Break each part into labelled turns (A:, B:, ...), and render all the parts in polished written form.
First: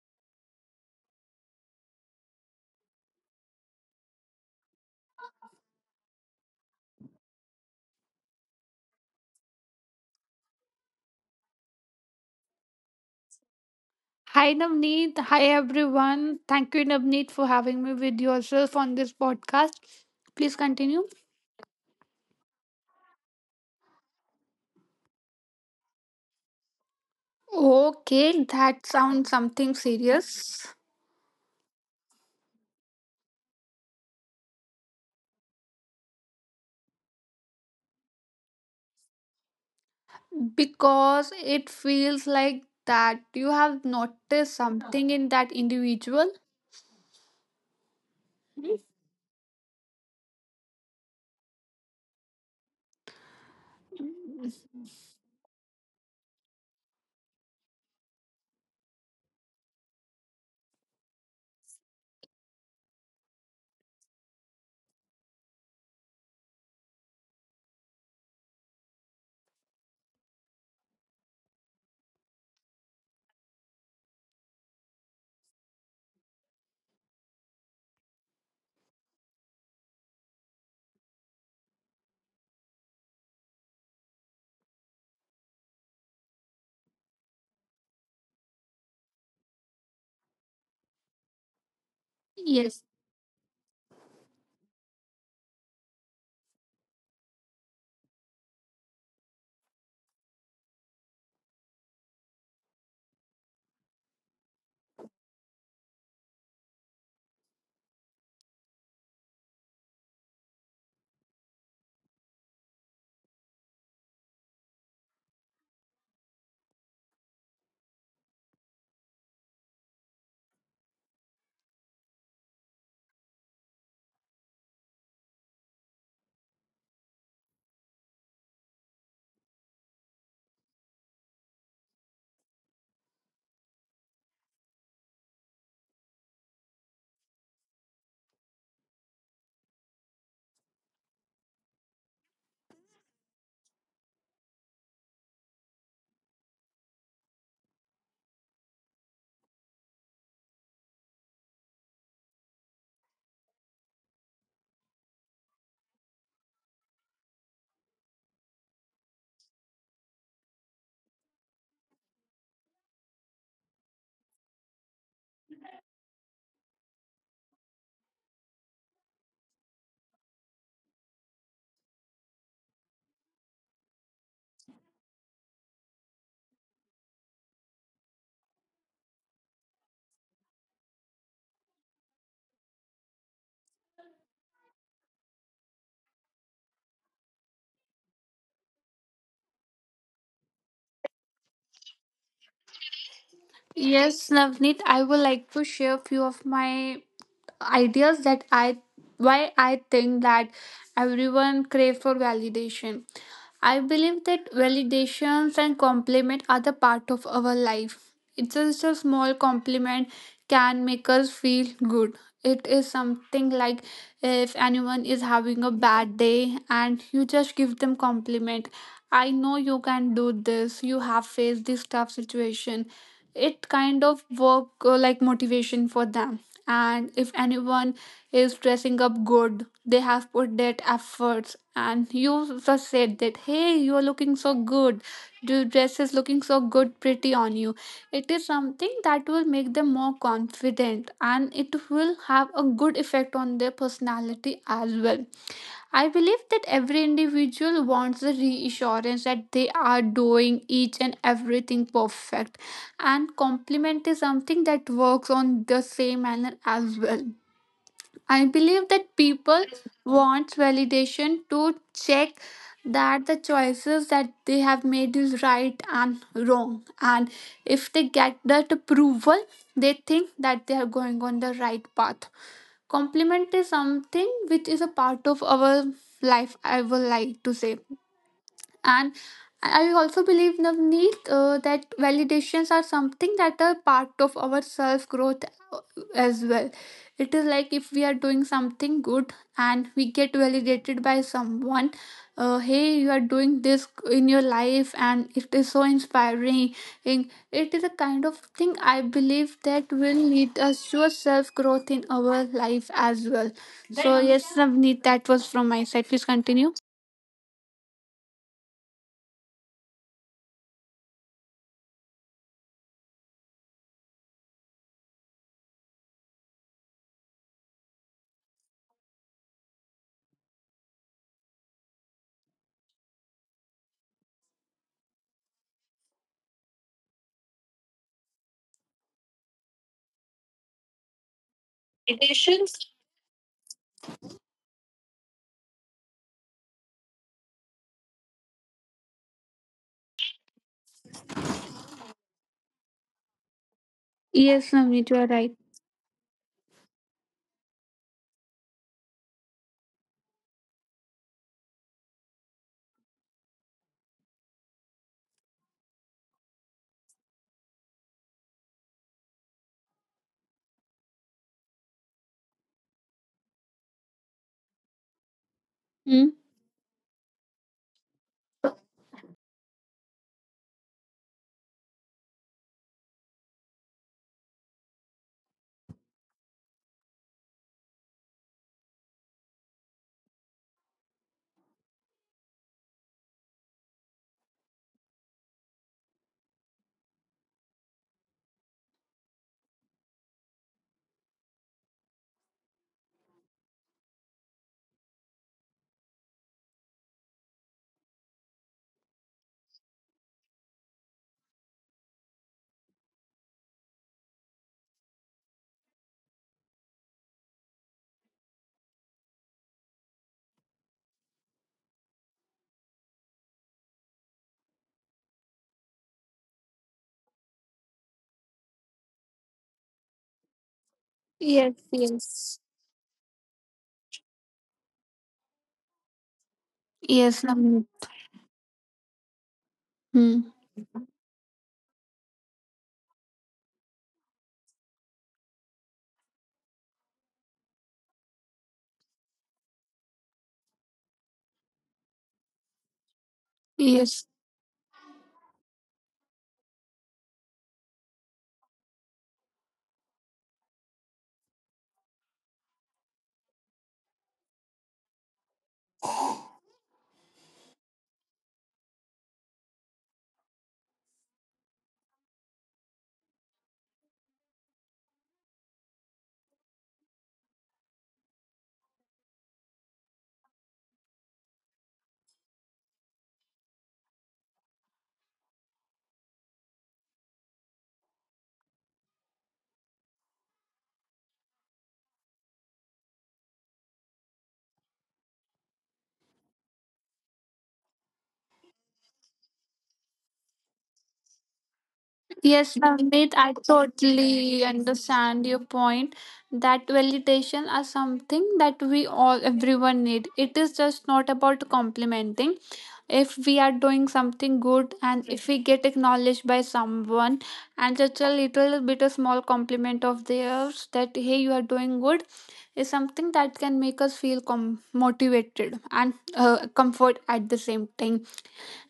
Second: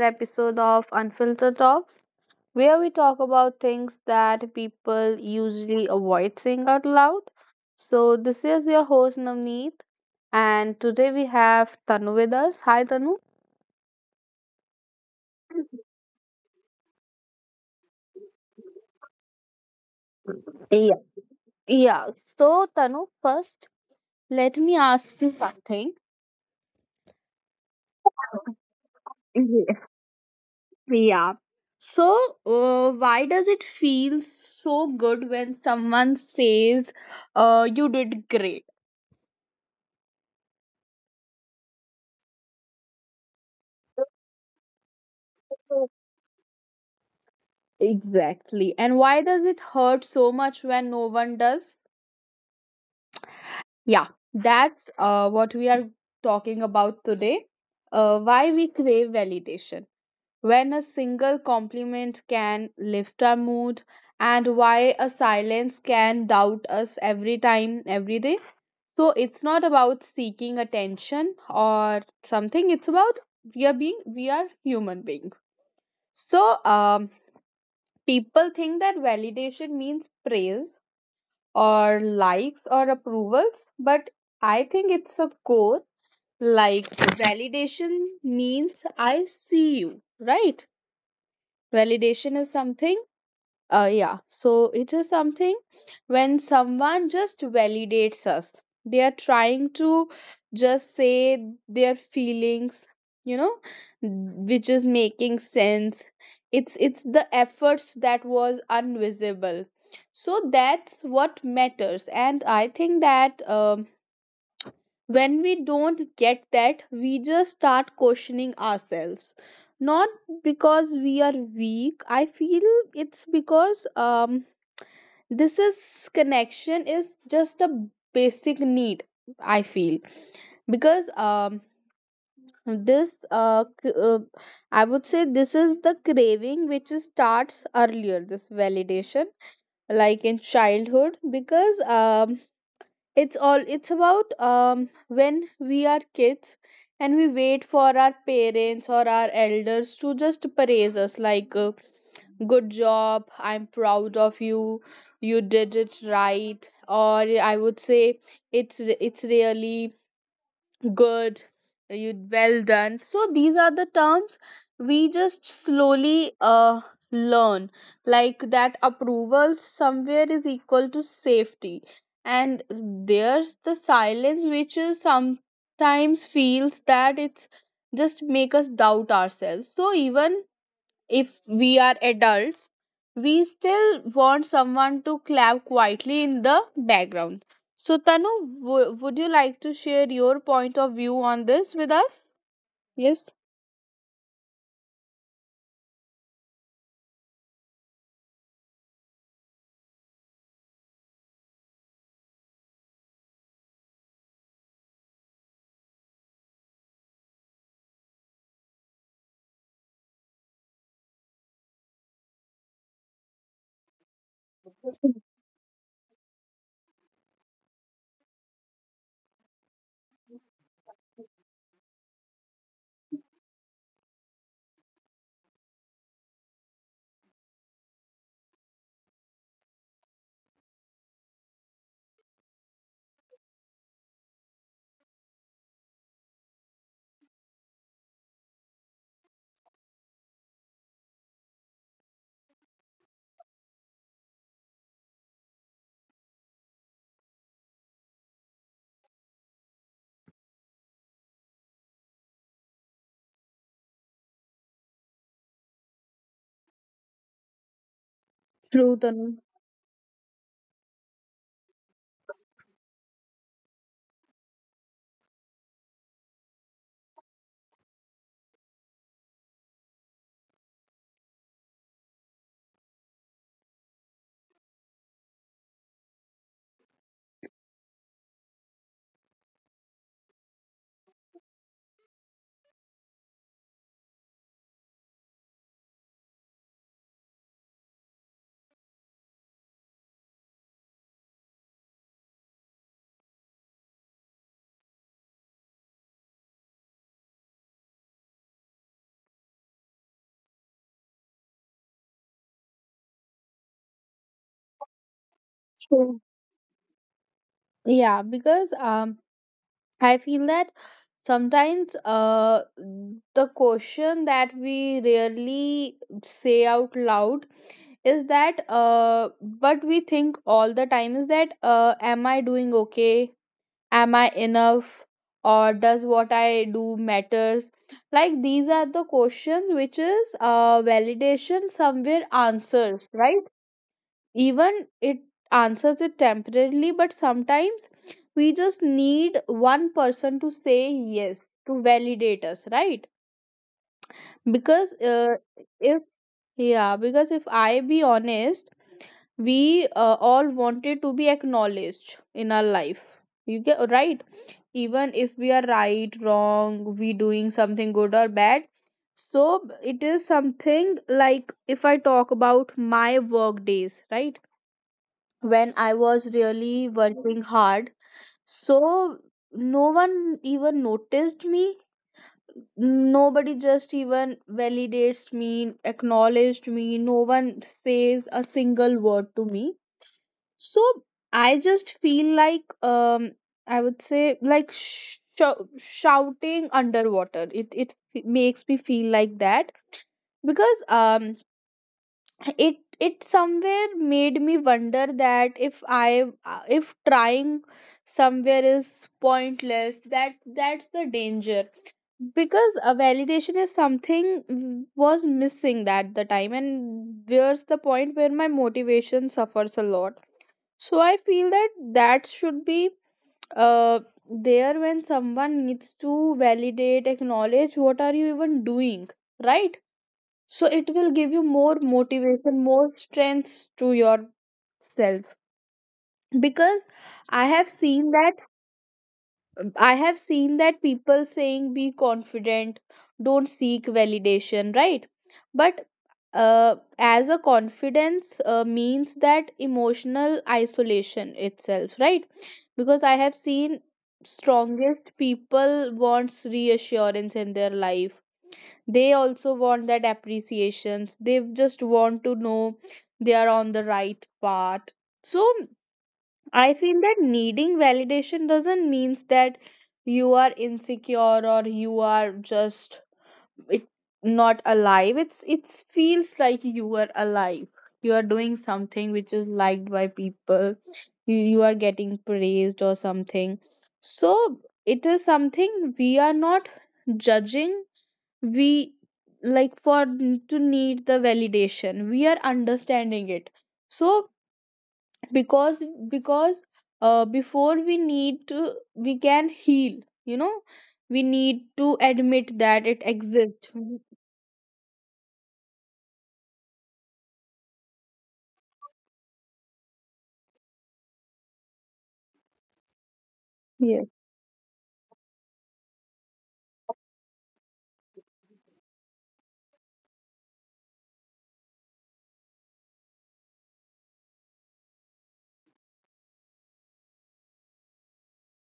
A: episode of Unfiltered Talks, where we talk about things that people usually avoid saying out loud. So, this is your host, Navneet, and today we have Tanu with us. Hi, Tanu.
B: Hi Navneet, hi everyone. Thank you Navneet for having me with yourself on this podcast. Please continue.
A: Yeah, yeah. So Tanu, first let me ask you something.
B: Okay, that sounds something serious
A: Yeah. So, why does it feel so good when someone says, you did great?
B: because it feels like that you have noticed something in that individual.
A: Exactly. And why does it hurt so much when no one does? Yeah, that's what we are talking about today. Why we crave validation. When a single compliment can lift our mood, and why a silence can doubt us every time, every day. So it's not about seeking attention or something. It's about we are human being. So, people think that validation means praise or likes or approvals, but I think it's a core. Like validation means I see you, right? Validation is
B: Yes.
A: something. Yeah, so it is something when someone just validates us. They are trying to just say their feelings, you know, which is making sense. It's the efforts that was invisible. So that's what matters, and I think that when we don't get that, we just start questioning ourselves. Not because we are weak. I feel it's because this is connection is just a basic need, I feel, because this uh, c- uh I would say this is the craving which is starts earlier, this validation, like in childhood, because it's all, it's about when we are kids and we wait for our parents or our elders to just praise us, like, good job, I'm proud of you, you did it right, or I would say it's really good, you, well done. So these are the terms we just slowly learn, like, that approval somewhere is equal to safety, and there's the silence which is sometimes feels that it's just make us doubt ourselves. So even if we are adults, we still want someone to clap quietly in the background. So, Tanu, would you like to share your point of view on this with us? Yes.
B: Yes, Navneet, I would like to share a few of my ideas that I why I think that everyone crave for validation. I believe that validations and compliment are the part of our life. It's just a small compliment can make us feel good. It is something like if anyone is having a bad day and you just give them compliment. I know you can do this. You have faced this tough situation. It kind of work like motivation for them. And if anyone is dressing up good. They have put their efforts, and you just said that, hey, you're looking so good. Your dress is looking so good, pretty on you. It is something that will make them more confident and it will have a good effect on their personality as well. I believe that every individual wants the reassurance that they are doing each and everything perfect, and compliment is something that works on the same manner as well. I believe
A: True,
B: that
A: Tanu.
B: people want validation to check that the choices that they have made is right and wrong. And if they get that approval, they think that they are going on the right path. Compliment is something which is a part of our life, I would like to say. And I also believe, Navneet, that validations are something that are part of our self growth as well. It is like if we are doing something good and we get validated by someone, hey, you are doing this in your life and it is so inspiring. And it is a kind of thing I believe that will lead us to a self growth in our life as well. So, yes, Navneet, that was from my side.
A: True.
B: Please continue.
A: Yeah, because I feel that sometimes the question that we rarely say out loud is that, but we think all the time, is that, am I doing okay? Am I enough? Or does what I do matters? Like, these are the questions which is, validation somewhere answers, right? Even it answers it temporarily, but sometimes we just need one person to say yes, to validate us, right?
B: Yes,
A: Because
B: Navneet, you are right.
A: if, yeah, because if I be honest, we all wanted to be acknowledged in our life, you get, right? Even if we are right, wrong, we doing something good or bad. So it is something like, if I talk about my work days, right, when I was really working hard, so no one even noticed me, nobody just even validates me, acknowledged me, no one says a single word to me. So I just feel like, I would say, like, shouting underwater, it makes me feel like that, because it somewhere made me wonder that if I, if trying somewhere is pointless, that's the danger, because a validation is something, was missing at the time, and where's the point where my motivation suffers a lot. So I feel that that should be uh there when someone needs to validate, acknowledge what are you even doing, right? So it will give you
B: Yes,
A: more
B: yes.
A: motivation, more strengths to yourself. Because
B: Yes,
A: I have
B: Namit.
A: seen that, I have
B: Hmm.
A: seen that people saying be confident, don't seek validation, right? But as a confidence means that emotional isolation itself, right? Because I have seen
B: Yes,
A: strongest people wants reassurance in their life. They also want that appreciations, they just want to know they are on the right path. So I feel that needing validation doesn't means that you are insecure, or you are just it, not alive. It's, it feels like you are alive, you are doing something which is liked by people, you are getting praised or something. So it is something we are not judging we, like, to need the validation, we are understanding it. So because because, before we need to, we can heal, you know, we need to
B: yes,
A: admit that
B: Namit.
A: it
B: I
A: exists.
B: totally understand your point that validation is something that we all, everyone need. It is just not about complimenting. If we are doing
A: Yes,
B: something good and if we get acknowledged by someone and just a little bit, a small compliment of theirs that, hey, you are doing good, is something that can make us feel motivated and comfort at the same time.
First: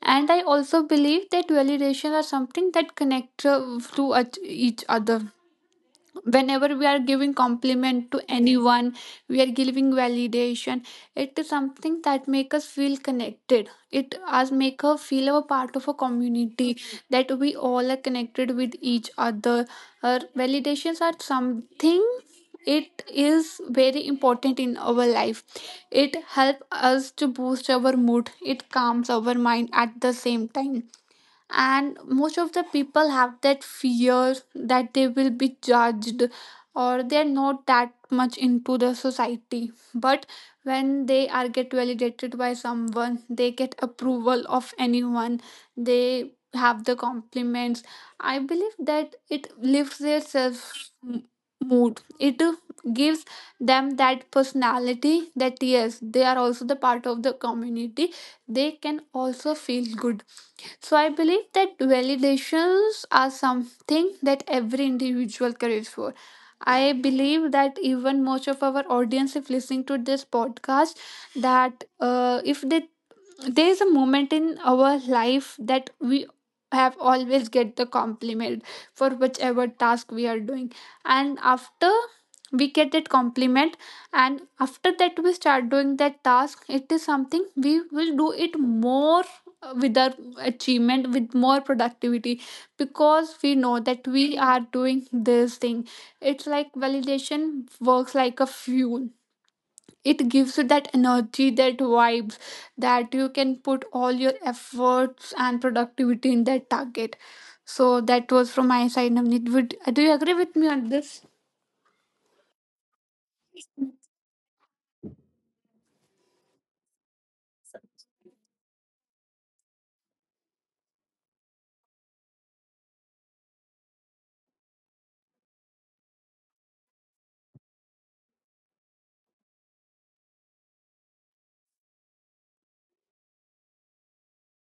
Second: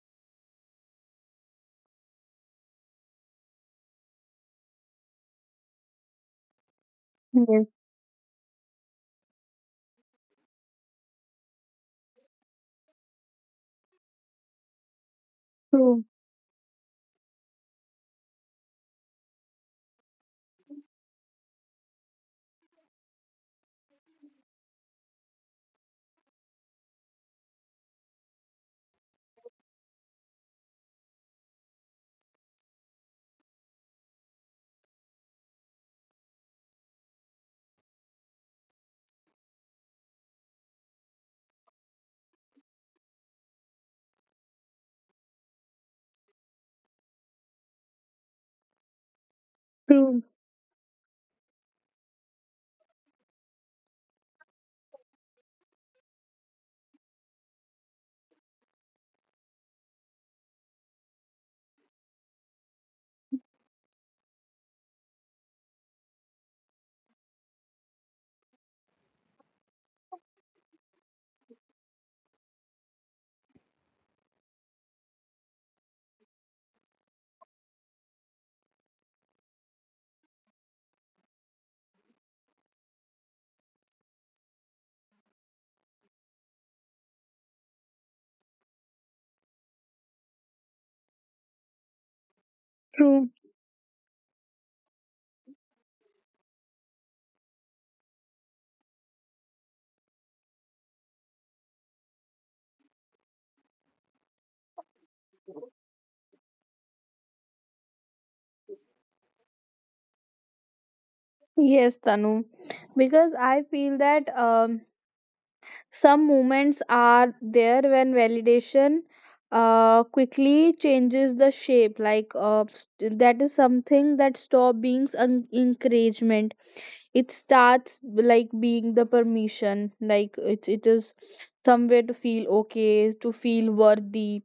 B: And I also believe that validation are something that connect to each other. Whenever we are giving
A: yes.
B: compliment to anyone we are giving validation. It is something that make us feel connected, it us make us feel a part of
A: True.
B: a community, that we all are connected with each other. Our validations are something, it is very important in our life. It helps us to boost our mood, it calms our mind at the same time. And most of the people have that fear that they will be judged or they're not that much into the society, but when they are get validated by someone, they get approval of anyone, they have the compliments. I believe that it
A: True.
B: lifts their self m- mood, it gives them that personality that yes they are also the part of the community, they can also feel good. So I believe that validations are something that every individual craves for. I believe that even most of our audience, if listening to this podcast, that if they there is a moment in our life that we have always get the compliment for whichever task we are doing, and after we get that compliment, and after that we start doing that task, it is something we will do it more with our achievement, with more productivity,
A: True.
B: because we know that we are doing this thing. It's like validation works like a fuel, it gives you that energy, that vibes, that you can put all your efforts and productivity in that target. So that was from my side, Navneet. Would do you agree with me on this?
A: Yes, Tanu, because I feel that, some moments are there when validation quickly changes the shape. Like, that is something that stop being encouragement. It starts like being the permission. Like, it is somewhere to feel okay, to feel worthy.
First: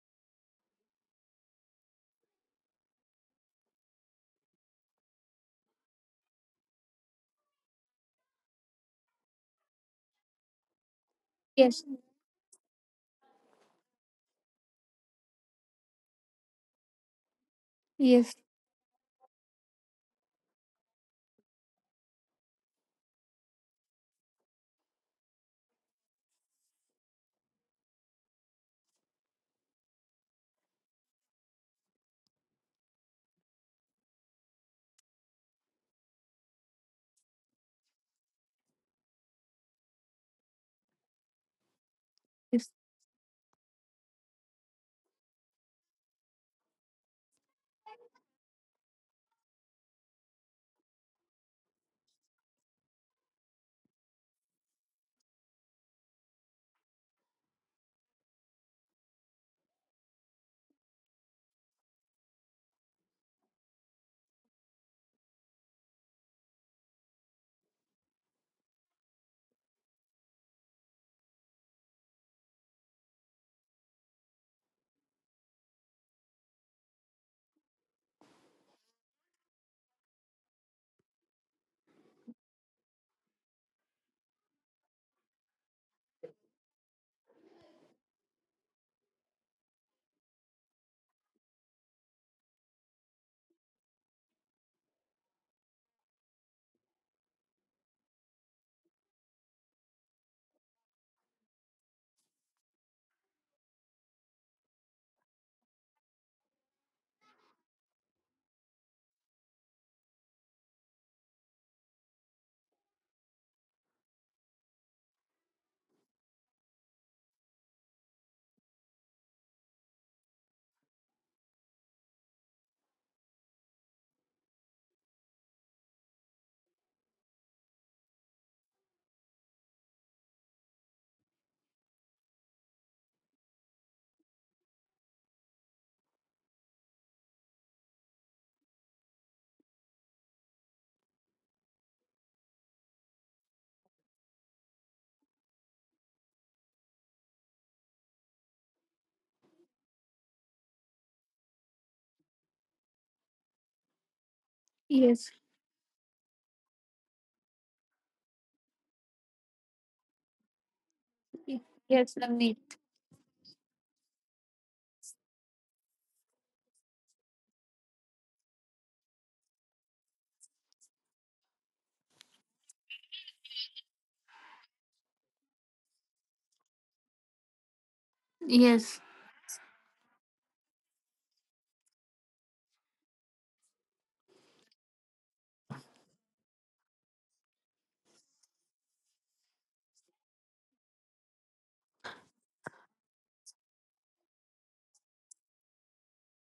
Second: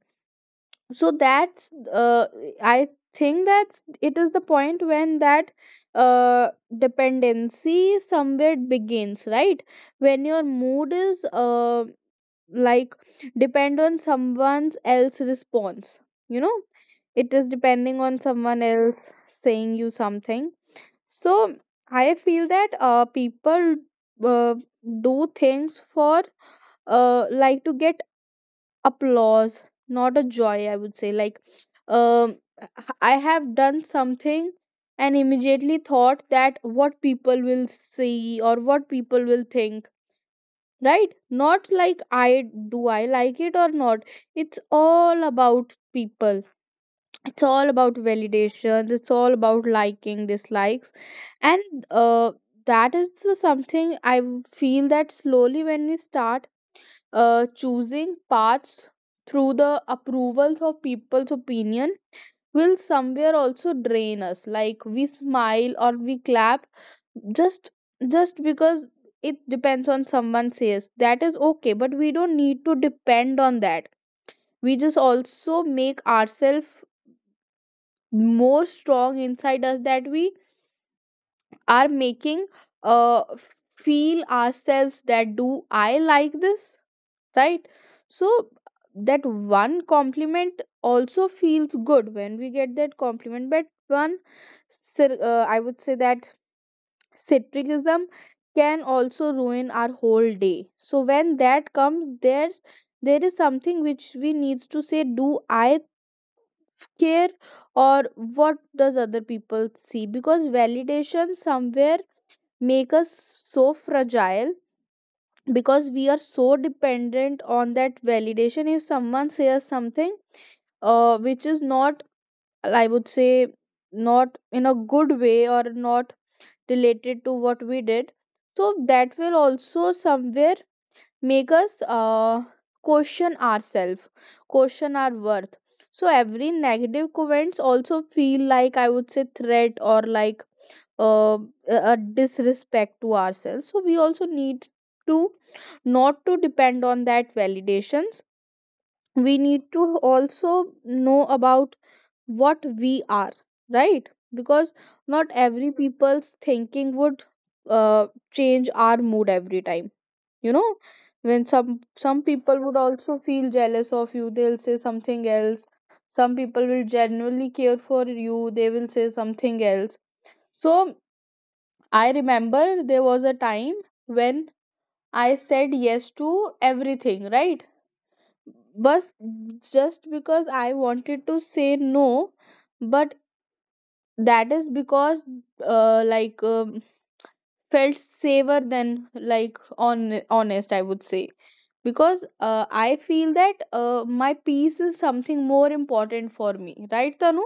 A: So that's I think that's, it is the point when that uh dependency somewhere begins, right, when your mood is
B: Yes,
A: like depend on someone else's response, you know, it is depending on
B: yes,
A: someone else saying you something. So I feel that, people uh, do things for, like, to get applause, not a joy, I would say, like, um I have done something and immediately thought that what people will see or what people will think, right, not like I do I
B: yes,
A: like it or not. It's all about people, it's all about validations, it's all about liking, dislikes. And that is the something I feel that slowly when we start choosing paths through the approvals of people's opinion, will somewhere also drain us, like we smile or we clap, just just because, it depends on someone says that is okay, but we don't need to depend on that. We just also make ourselves more strong inside us, that we are making uh feel ourselves that do I like this, right? So that one compliment also feels good when we get that compliment, but one I would say that citricism can also ruin our whole day. So when that comes, there is something which we needs to say, do I care, or what does other people see, because validation somewhere make us so fragile, because we are so dependent on that validation. If someone says something, which is not, I would say, not in a good way or not related to what we did, so that will also somewhere make us, question ourselves, question our worth. So every negative comments also feel like, I would say, threat, or like, uh, a disrespect to ourselves. So we also need to not to depend on that validations, we need to also know about what we are, right? Because not every
B: yes,
A: people's thinking would, change our mood every time, you know, when some people would
B: yes,
A: also
B: Navneet.
A: feel jealous of you, they'll say something else. Some people will genuinely care for you, they will say something else. So I remember there was a time when I said yes to everything, right, but just
B: Yes,
A: because I wanted to say no, but that is because, like, felt safer than, like, on honest, I would say, because, I feel that, my peace is something more important for me, right, Tanu?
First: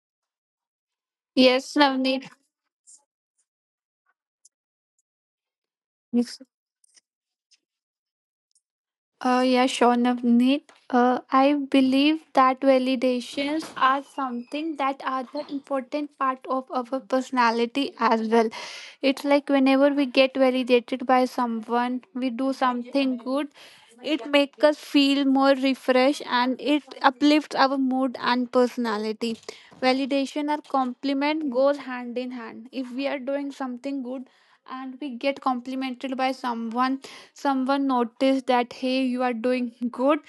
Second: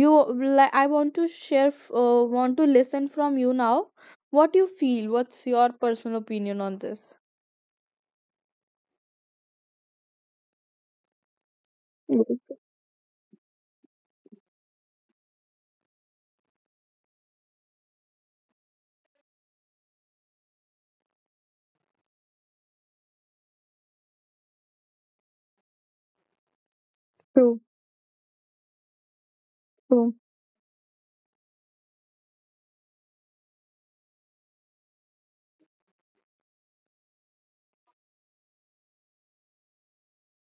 A: You, like, I want to share,
B: yes, Navneet.
A: want to listen from you now, what you feel, what's your personal opinion on this.
B: Yeah, sure, Navneet. I believe
A: Yes.
B: that validations are something that are the important part of our personality as well. It's like whenever we get validated by someone, we do something good, it makes us feel more refreshed and it
A: True.
B: uplifts our mood and personality.
A: True.
B: Validation or compliment goes hand in hand. If we are doing something good and we get complimented by someone, someone notice that, hey, you are doing good,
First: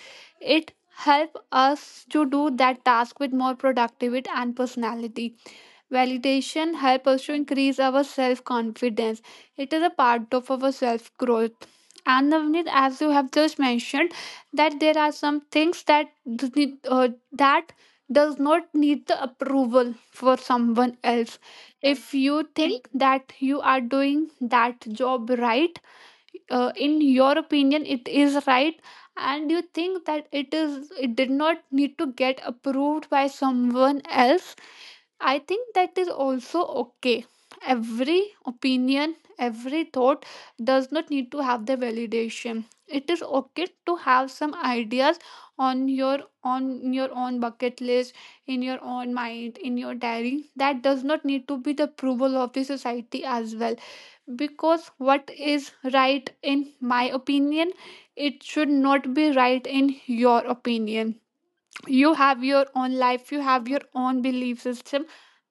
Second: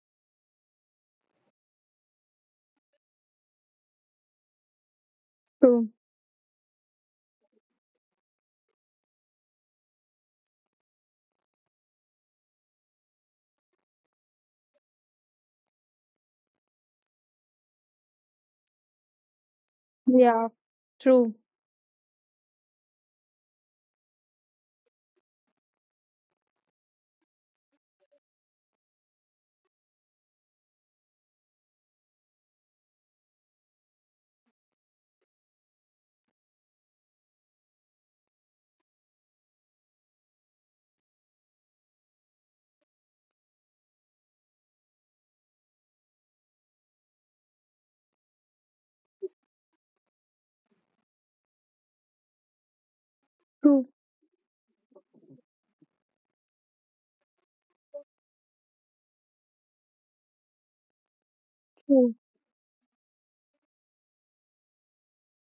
B: it help us to do that task with more productivity and personality.
A: True.
B: Validation help us to increase our self confidence, it is a part of our self growth. And Navneet, as you have just mentioned that there are some things that that does not need the approval for
A: Yeah,
B: someone
A: true.
B: else. If you think that you are doing that job right, in your opinion it is right, and you think that it did not need to get approved by someone else, I think that is also okay. Every opinion, every thought does not need to have the validation. It is okay to have some ideas on your own bucket list, in your own mind, in your diary. That does not need to be the approval of the society as well.
A: True.
B: Because what is right in my opinion, it should not be right in your opinion.
A: True.
B: You have your own life, you have your own belief system,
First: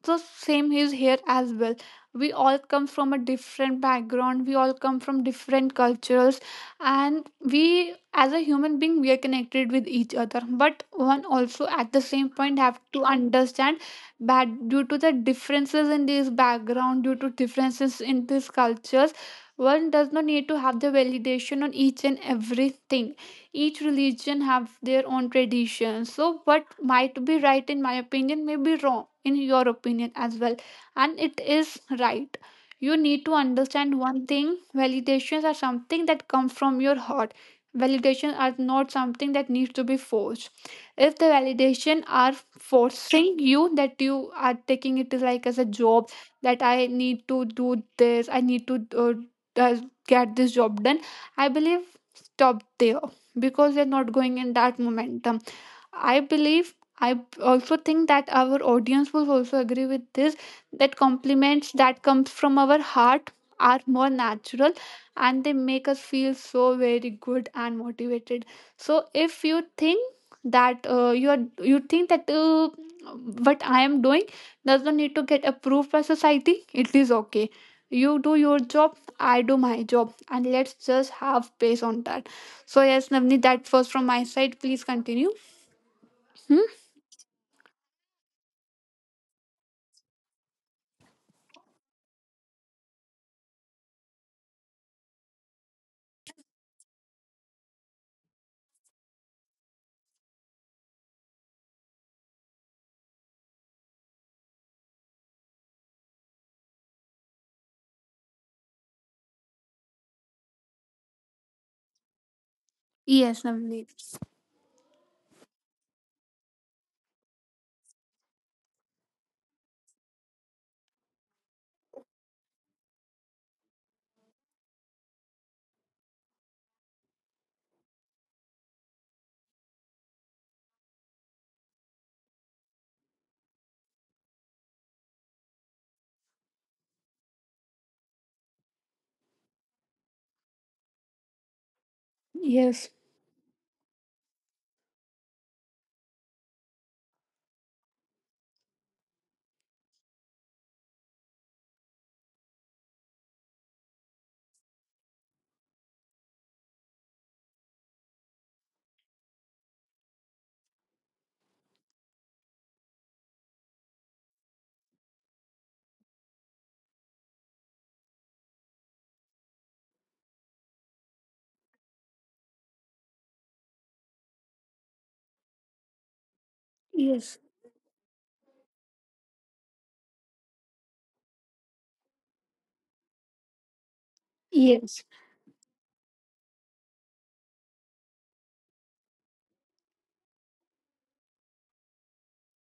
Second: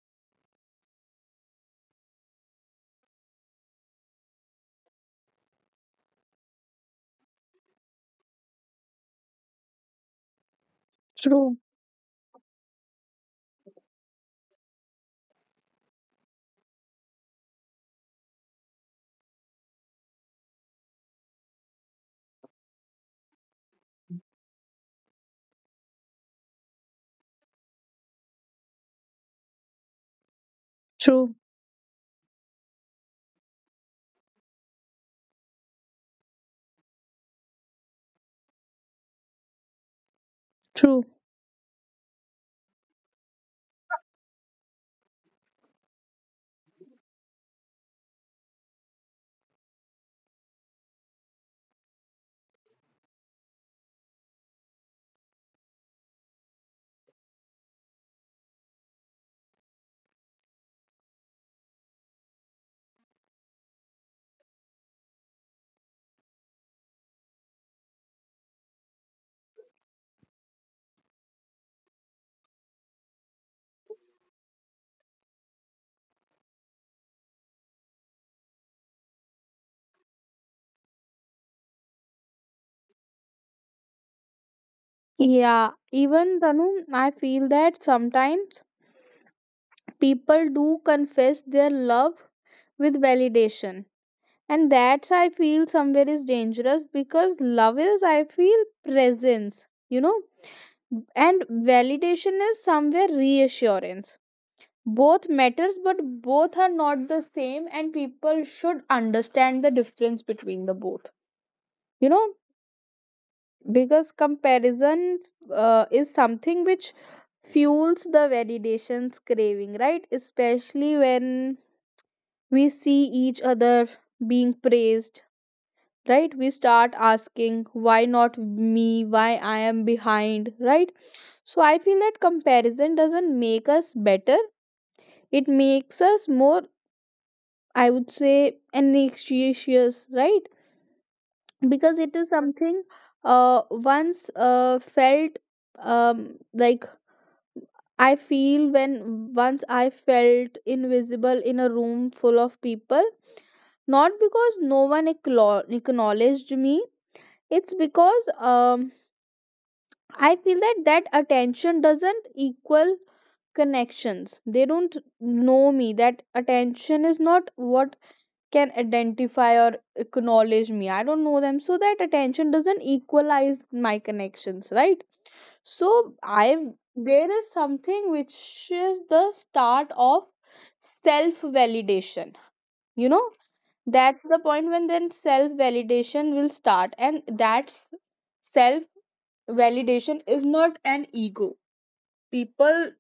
B: so same is here as well. We all come from a different background, we all come from different cultures, and we as a human being we are connected with each other, but one
A: True.
B: also at the same point have to understand that due to the differences in this background, due to differences in these cultures, one does not need to have the validation on each and everything. Each religion have their own traditions, so what might be right in my opinion may be wrong in your opinion as well, and
A: True,
B: it is right. You need to understand one thing, validations are something that come from your heart. Validations are not something that needs to be forced.
A: true,
B: If the validation are forcing you, that you are taking it like as a job, that I need to do this, I need to uh, get this job done, I believe stop there, because they're not going in that momentum. I believe, I also think that our audience will also agree with this, that compliments that comes from our heart are more natural, and they make us feel so very good and motivated. So if you think that you think that what I am doing does not need to get approved by society, it is okay. You do your job, I do my job, and let's just have pace on that. So yes, Navni, that was from my side. Please continue.
A: Yeah, even
B: Hmm?
A: Tanu, I feel that sometimes people do confess their love with validation. And that's, I feel, somewhere is dangerous, because love is, I feel, presence, you know, and validation is somewhere reassurance. Both matters, but both are not the same, and people should understand the difference between the both. You know,
B: Yes, Navneet.
A: because comparison, is something which fuels the validations craving, right, especially when we see each other being praised, right, we start asking why not me, why I am behind, right? So I feel that comparison doesn't make us better, it makes us more, I would say, anxious, right? Because it is something
B: Yes,
A: once felt, like, I feel, when once I felt invisible in a room full of people, not because no one acknowledged me, it's because, I feel that that attention doesn't equal connections. They don't know me. That attention is not what can identify or acknowledge me. I don't know them. So that attention doesn't equalize my connections, right? so I there is
B: yes,
A: something which is the start of self validation, you know. That's the point when then
B: yes,
A: self validation will start. And that's self validation is not an ego. People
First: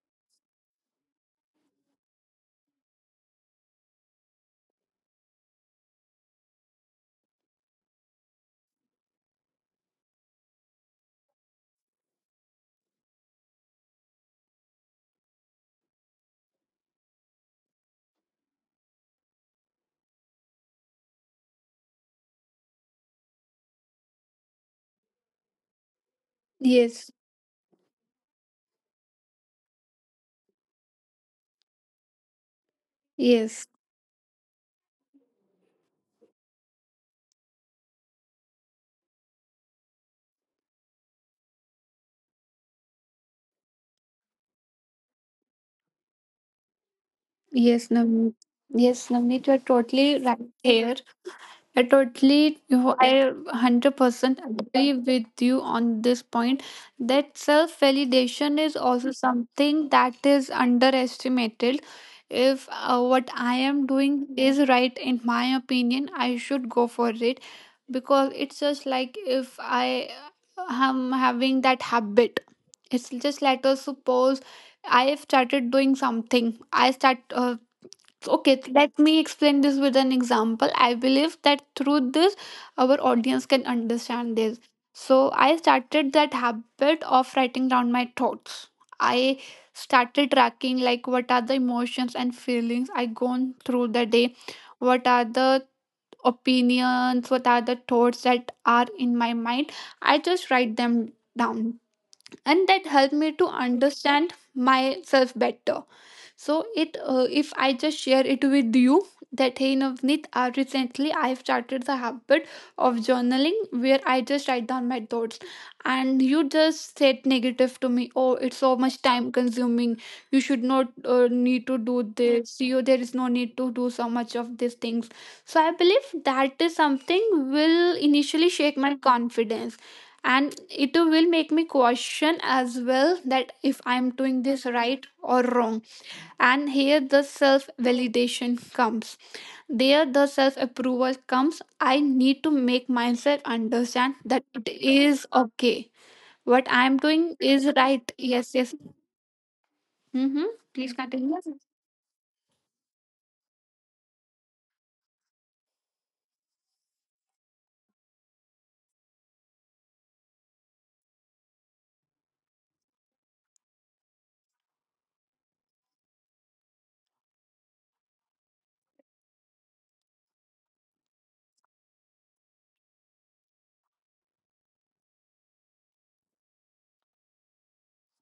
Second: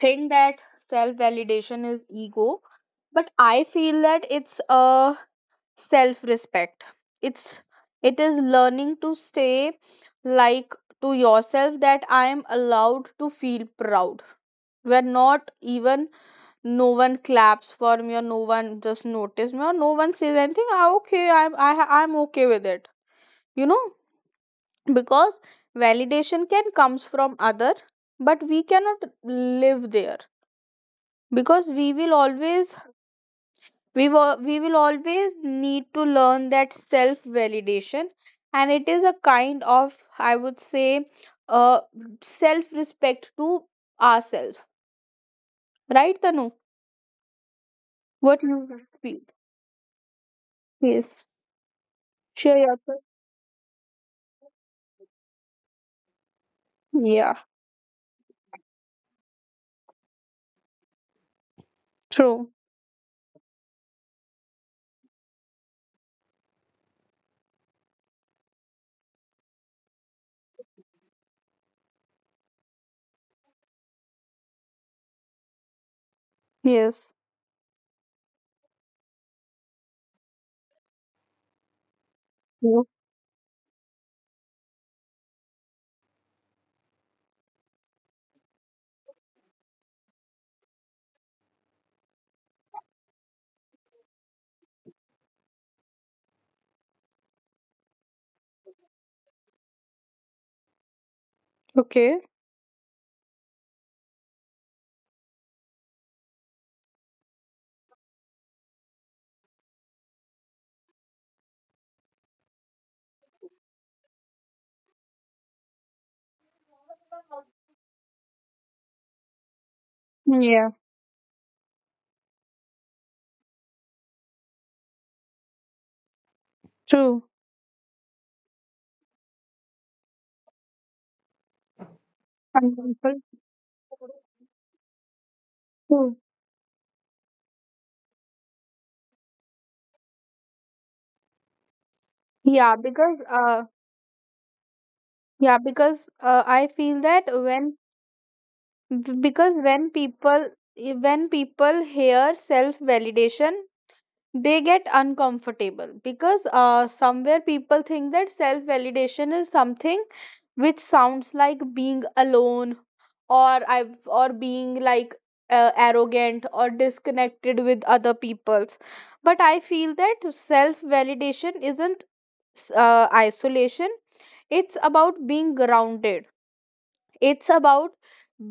A: think that self validation is ego, but I feel that it's a self respect. It's it is learning to say, like, to yourself that I am allowed to feel proud where not even no one claps for me or no one just notice me or no one says anything. Okay, I'm okay with it you know because validation can
B: yes,
A: comes from other, but we cannot live there because we will always
B: yes,
A: we will always need to learn that self validation. And it is a kind of, I would say, uh, self respect to ourselves, right Tanu?
B: yes, Navneet.
A: What you have
B: Yes,
A: feel?
B: Navneet, you're totally right here.
A: Yes,
B: I totally,
A: share your thoughts.
B: I 100% agree with you on this point that
A: Yeah,
B: self validation is also something that is underestimated.
A: true.
B: If what I am doing is right, in my opinion, I should go for it, because it's just like if I am having that habit. It's just, let us suppose I have started doing something, I start,
A: Yes.
B: okay, let me explain this with an example. I believe that through this
A: Yes.
B: our audience can understand this. So I started that habit of writing down my thoughts. I started tracking like what are the emotions and feelings I gone through the day, what are the opinions, what are the thoughts that are in my mind, I just write them down,
A: Okay.
B: and that helped me to understand myself better. So it if I just share it with you that, hey Navneet, recently I've started the habit of journaling, where I just write down my thoughts, and you just said negative to me, oh, it's so much time consuming, you
A: Yeah,
B: should not need to do this, you there is no need to do so much of these things. So I believe that is
A: true.
B: something will initially shake my confidence, and it will make me question
A: And
B: as well that if I'm doing this right or wrong.
A: true.
B: And here the self validation comes. There the self approval comes. I need to
A: Yeah,
B: make
A: because
B: myself understand that it is
A: yeah, because
B: okay.
A: I
B: What
A: feel
B: I am
A: that
B: doing
A: when
B: is right. Yes, yes.
A: Because when people
B: Mm-hmm. Please
A: when
B: continue.
A: people hear self validation, they get uncomfortable because somewhere people think that self validation is something which sounds like being alone or I or being like arrogant or disconnected with other people's. But I feel that self validation isn't isolation. It's about being grounded. It's about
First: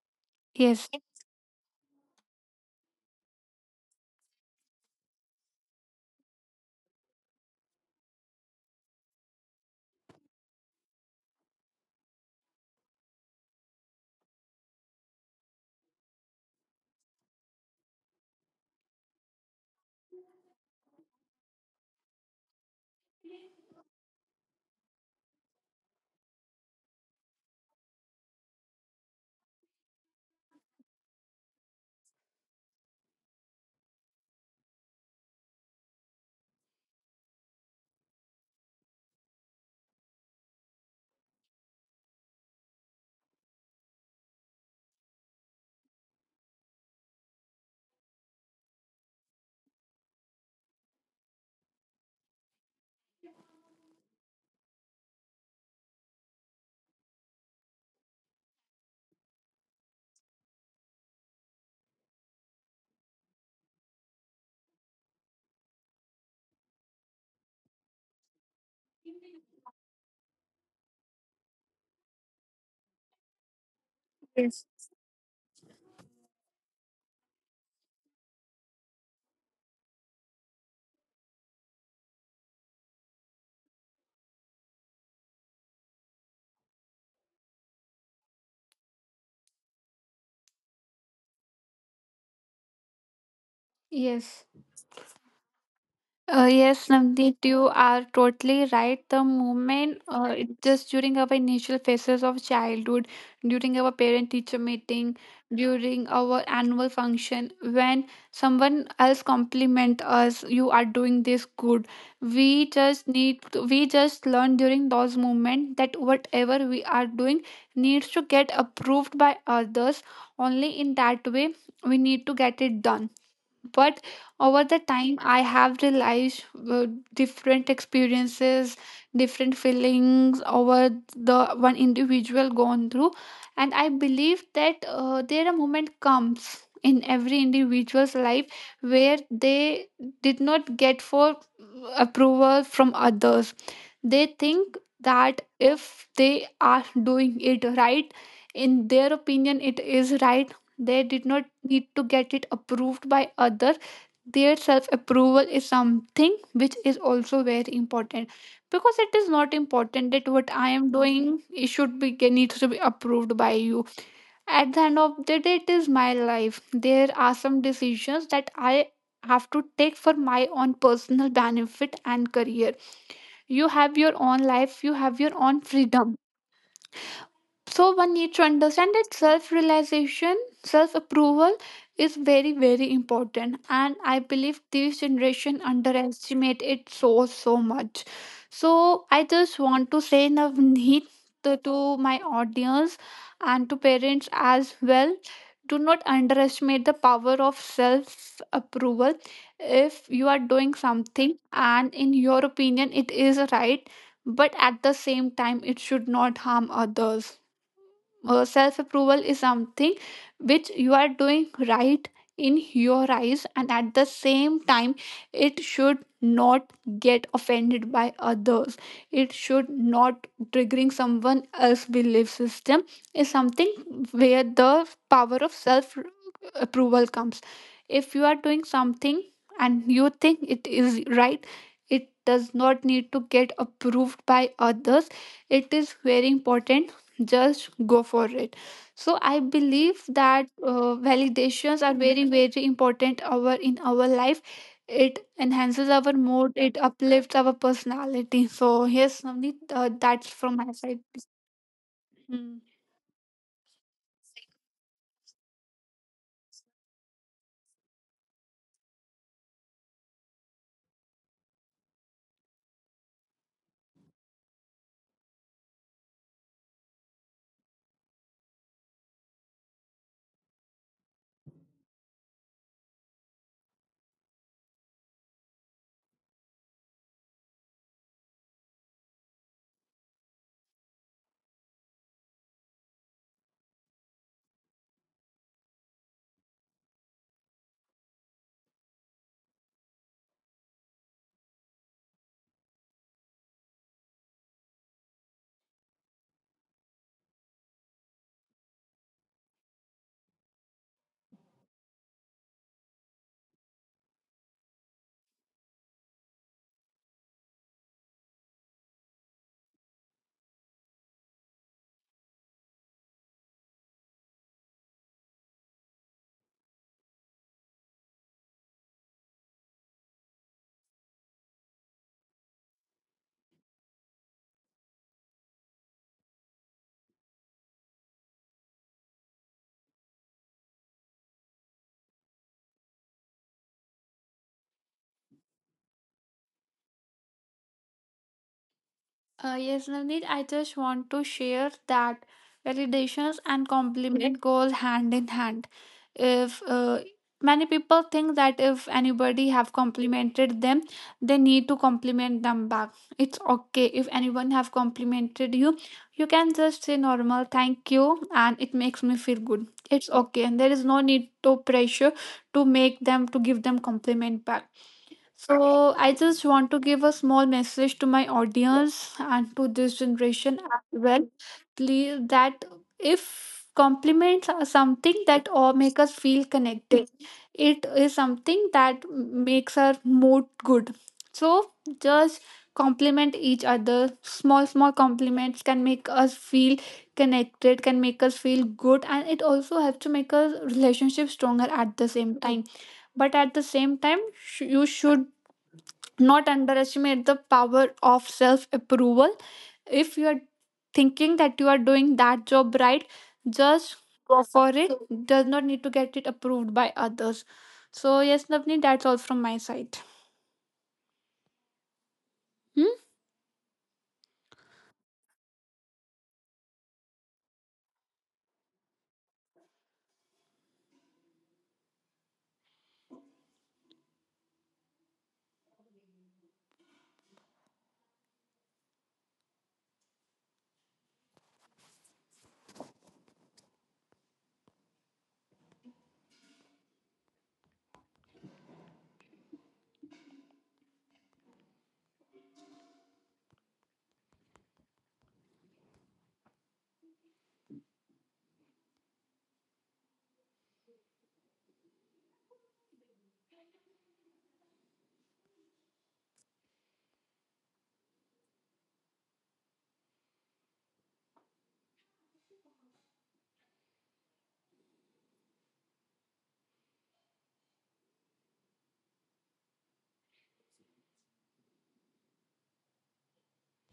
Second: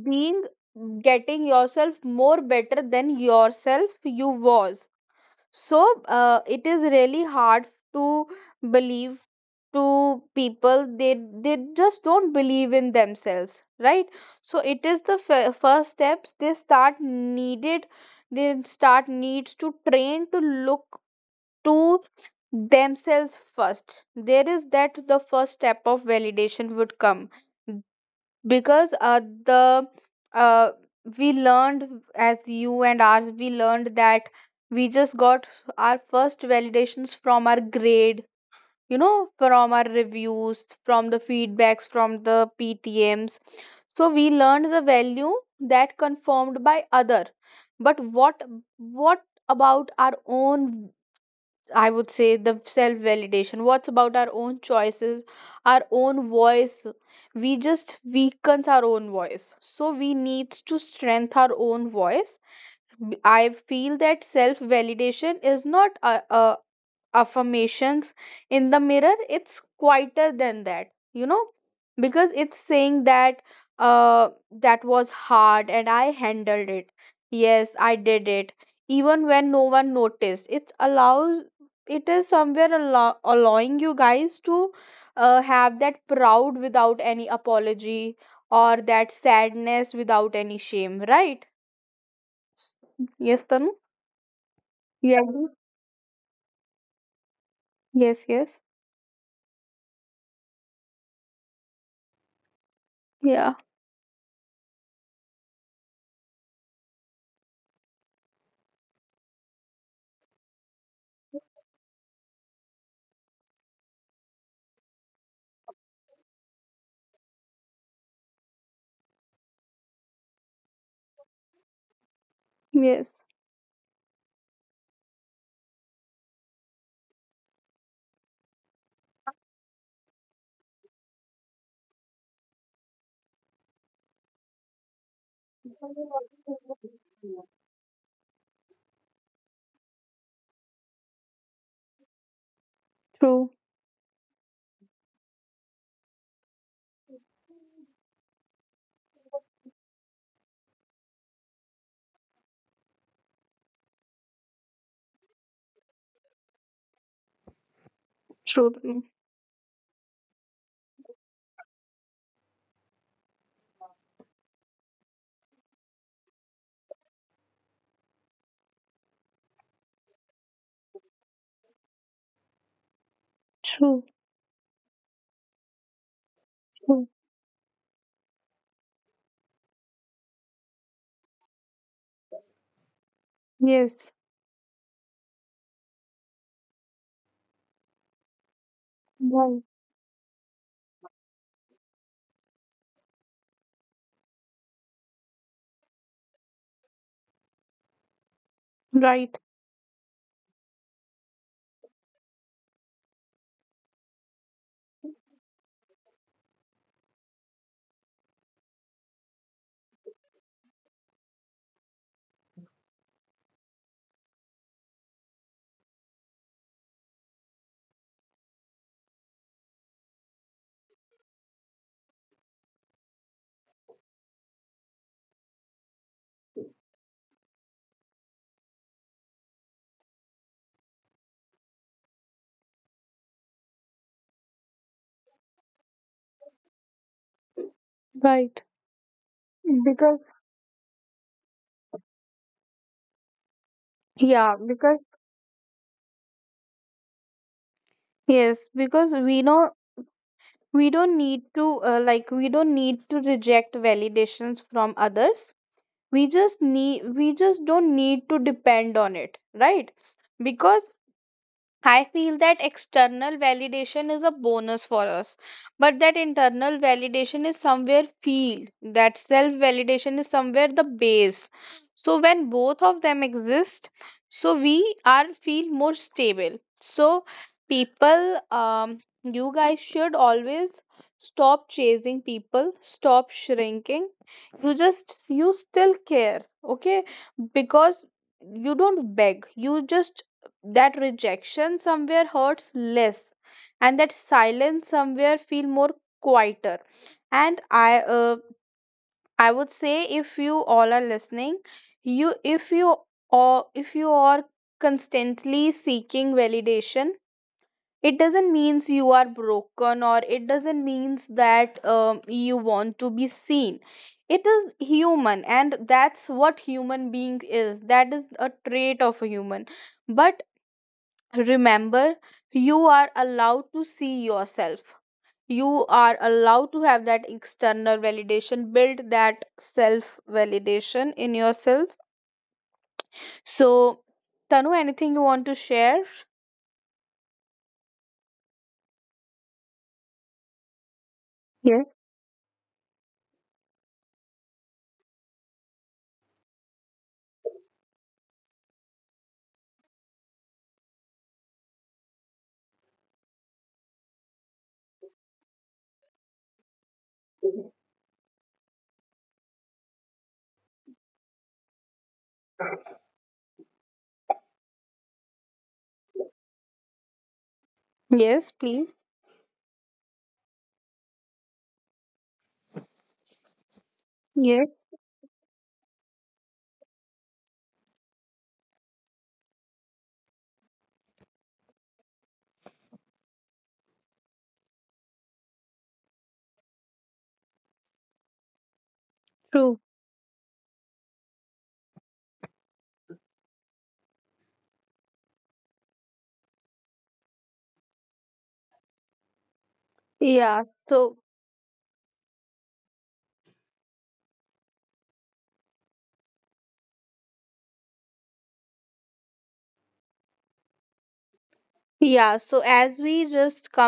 A: being
B: Yes.
A: getting yourself more better than yourself you was. So it is really hard to believe to people. They just don't believe in themselves, right? So it is the first steps they start needed. They start needs to train to look to themselves first. There is that the first step of validation would come. Because the uh, we learned as you and ours, we learned that we just got our first validations from our grade, you know, from our reviews, from the feedbacks, from the PTMs. So we learned the value that confirmed by other. But what about our own? I would say the self validation. What's about our own choices, our own voice? We just weakens our own voice. So we need to strengthen our own voice. I feel that self validation is not affirmations in the mirror. It's quieter than that, you know, because it's saying that that
B: Yes.
A: was hard and I handled it. Yes, I did it, even when no one noticed. It allows, it is somewhere allowing you guys to have that proud without any apology or that sadness without any shame, right? Yes, Tanu?
B: Yes.
A: Yeah.
B: Yes, Navneet, you
A: Yes,
B: are
A: yes.
B: totally right. The moment, it just during our initial phases of childhood,
A: Yeah,
B: during our parent-teacher meeting, during our annual function, when someone else compliment us, you are doing this good. We just need, to, we just learn during those moments that whatever we are doing needs to get approved by others. Only in that way we need to get it
A: yes.
B: done. But over the time I have realized uh, different experiences, different feelings over the one individual gone through. And I believe that there a moment comes in every individual's life where they did not get for approval from
A: True,
B: others. They think that if they are doing it right, in their opinion it is right, they did not need to get it approved by other. Their self approval is something which is also very important,
A: true, mm,
B: because it is not important that what I am doing it should be, it needs to be approved by you. At the end of the day, it is my life. There are some decisions that I have to take for my own personal benefit and career. You
A: true,
B: have your own life, you have your own freedom.
A: true.
B: So one needs to understand that self-realization, self-approval is very, very important. And
A: Yes,
B: I believe this generation underestimate it so, so much. So I
A: right,
B: just want to say Navneet, to my audience and to parents as well, do not underestimate the power of self-approval.
A: right,
B: If you are doing something and in your opinion it is right, but at the same time it should not harm others. Uh, self approval is something which you are doing right in your eyes, and at the same time it should not get offended by others, it should not triggering someone else belief system, is something where the power of self approval comes. If you are doing something and you think it is right, it does not need to get approved by others, it is very important, just go for
A: right.
B: it. So I believe
A: Because,
B: that validations are very very important our in our
A: yeah,
B: life.
A: because,
B: It enhances our mood, it uplifts our
A: yes,
B: personality. So
A: because
B: yes
A: we
B: Navneet,
A: know
B: that's from my
A: we
B: side.
A: don't need to, like, we don't need to reject validations from others. We just don't need to depend on it, right? Because I feel that external validation is a bonus for us, but that internal validation is somewhere feel. That self validation is somewhere the base. So when both of them exist, so we are feel more stable. So people, you guys should always stop chasing people, stop shrinking. You still care, okay? Because you don't beg. You just that rejection somewhere hurts less and that silence somewhere feel more quieter. And I would say if you all are listening, you if you or if you are constantly seeking validation, it doesn't means you are broken, or it doesn't means that you want to be seen. It is human, and that's what human being is. That is a trait of a human. But remember, you are allowed to see yourself. You are allowed to have that external validation, build that self validation in yourself. So, Tanu, anything you want to share?
B: Yes, Navneet, I just want to share
A: Yes.
B: that validations and compliment goes hand in hand. If many people think that if anybody have complimented them, they need to compliment them back. It's okay, if anyone have complimented you, you can just say normal thank you, and it makes me feel good. It's okay, and there is no need to pressure to make them to give them compliment back. So I just want to give a small message to my
A: Yes, please.
B: audience and to this generation as well, please, that if compliments are
A: Yes.
B: something that all make us feel connected, it is something that makes our mood good. So just compliment each other. Small, small compliments can make us feel connected, can make us feel good, and it also
A: True.
B: helps to make our relationship stronger at the same time. But at the same time, you should not underestimate the power of self approval. If you are
A: Yeah.
B: thinking
A: So,
B: that you are doing that job right, just go for it. Does not need to get it approved by others. So, yes, Navni, that's all from my side.
A: yeah. So,
B: Hmm?
A: as we just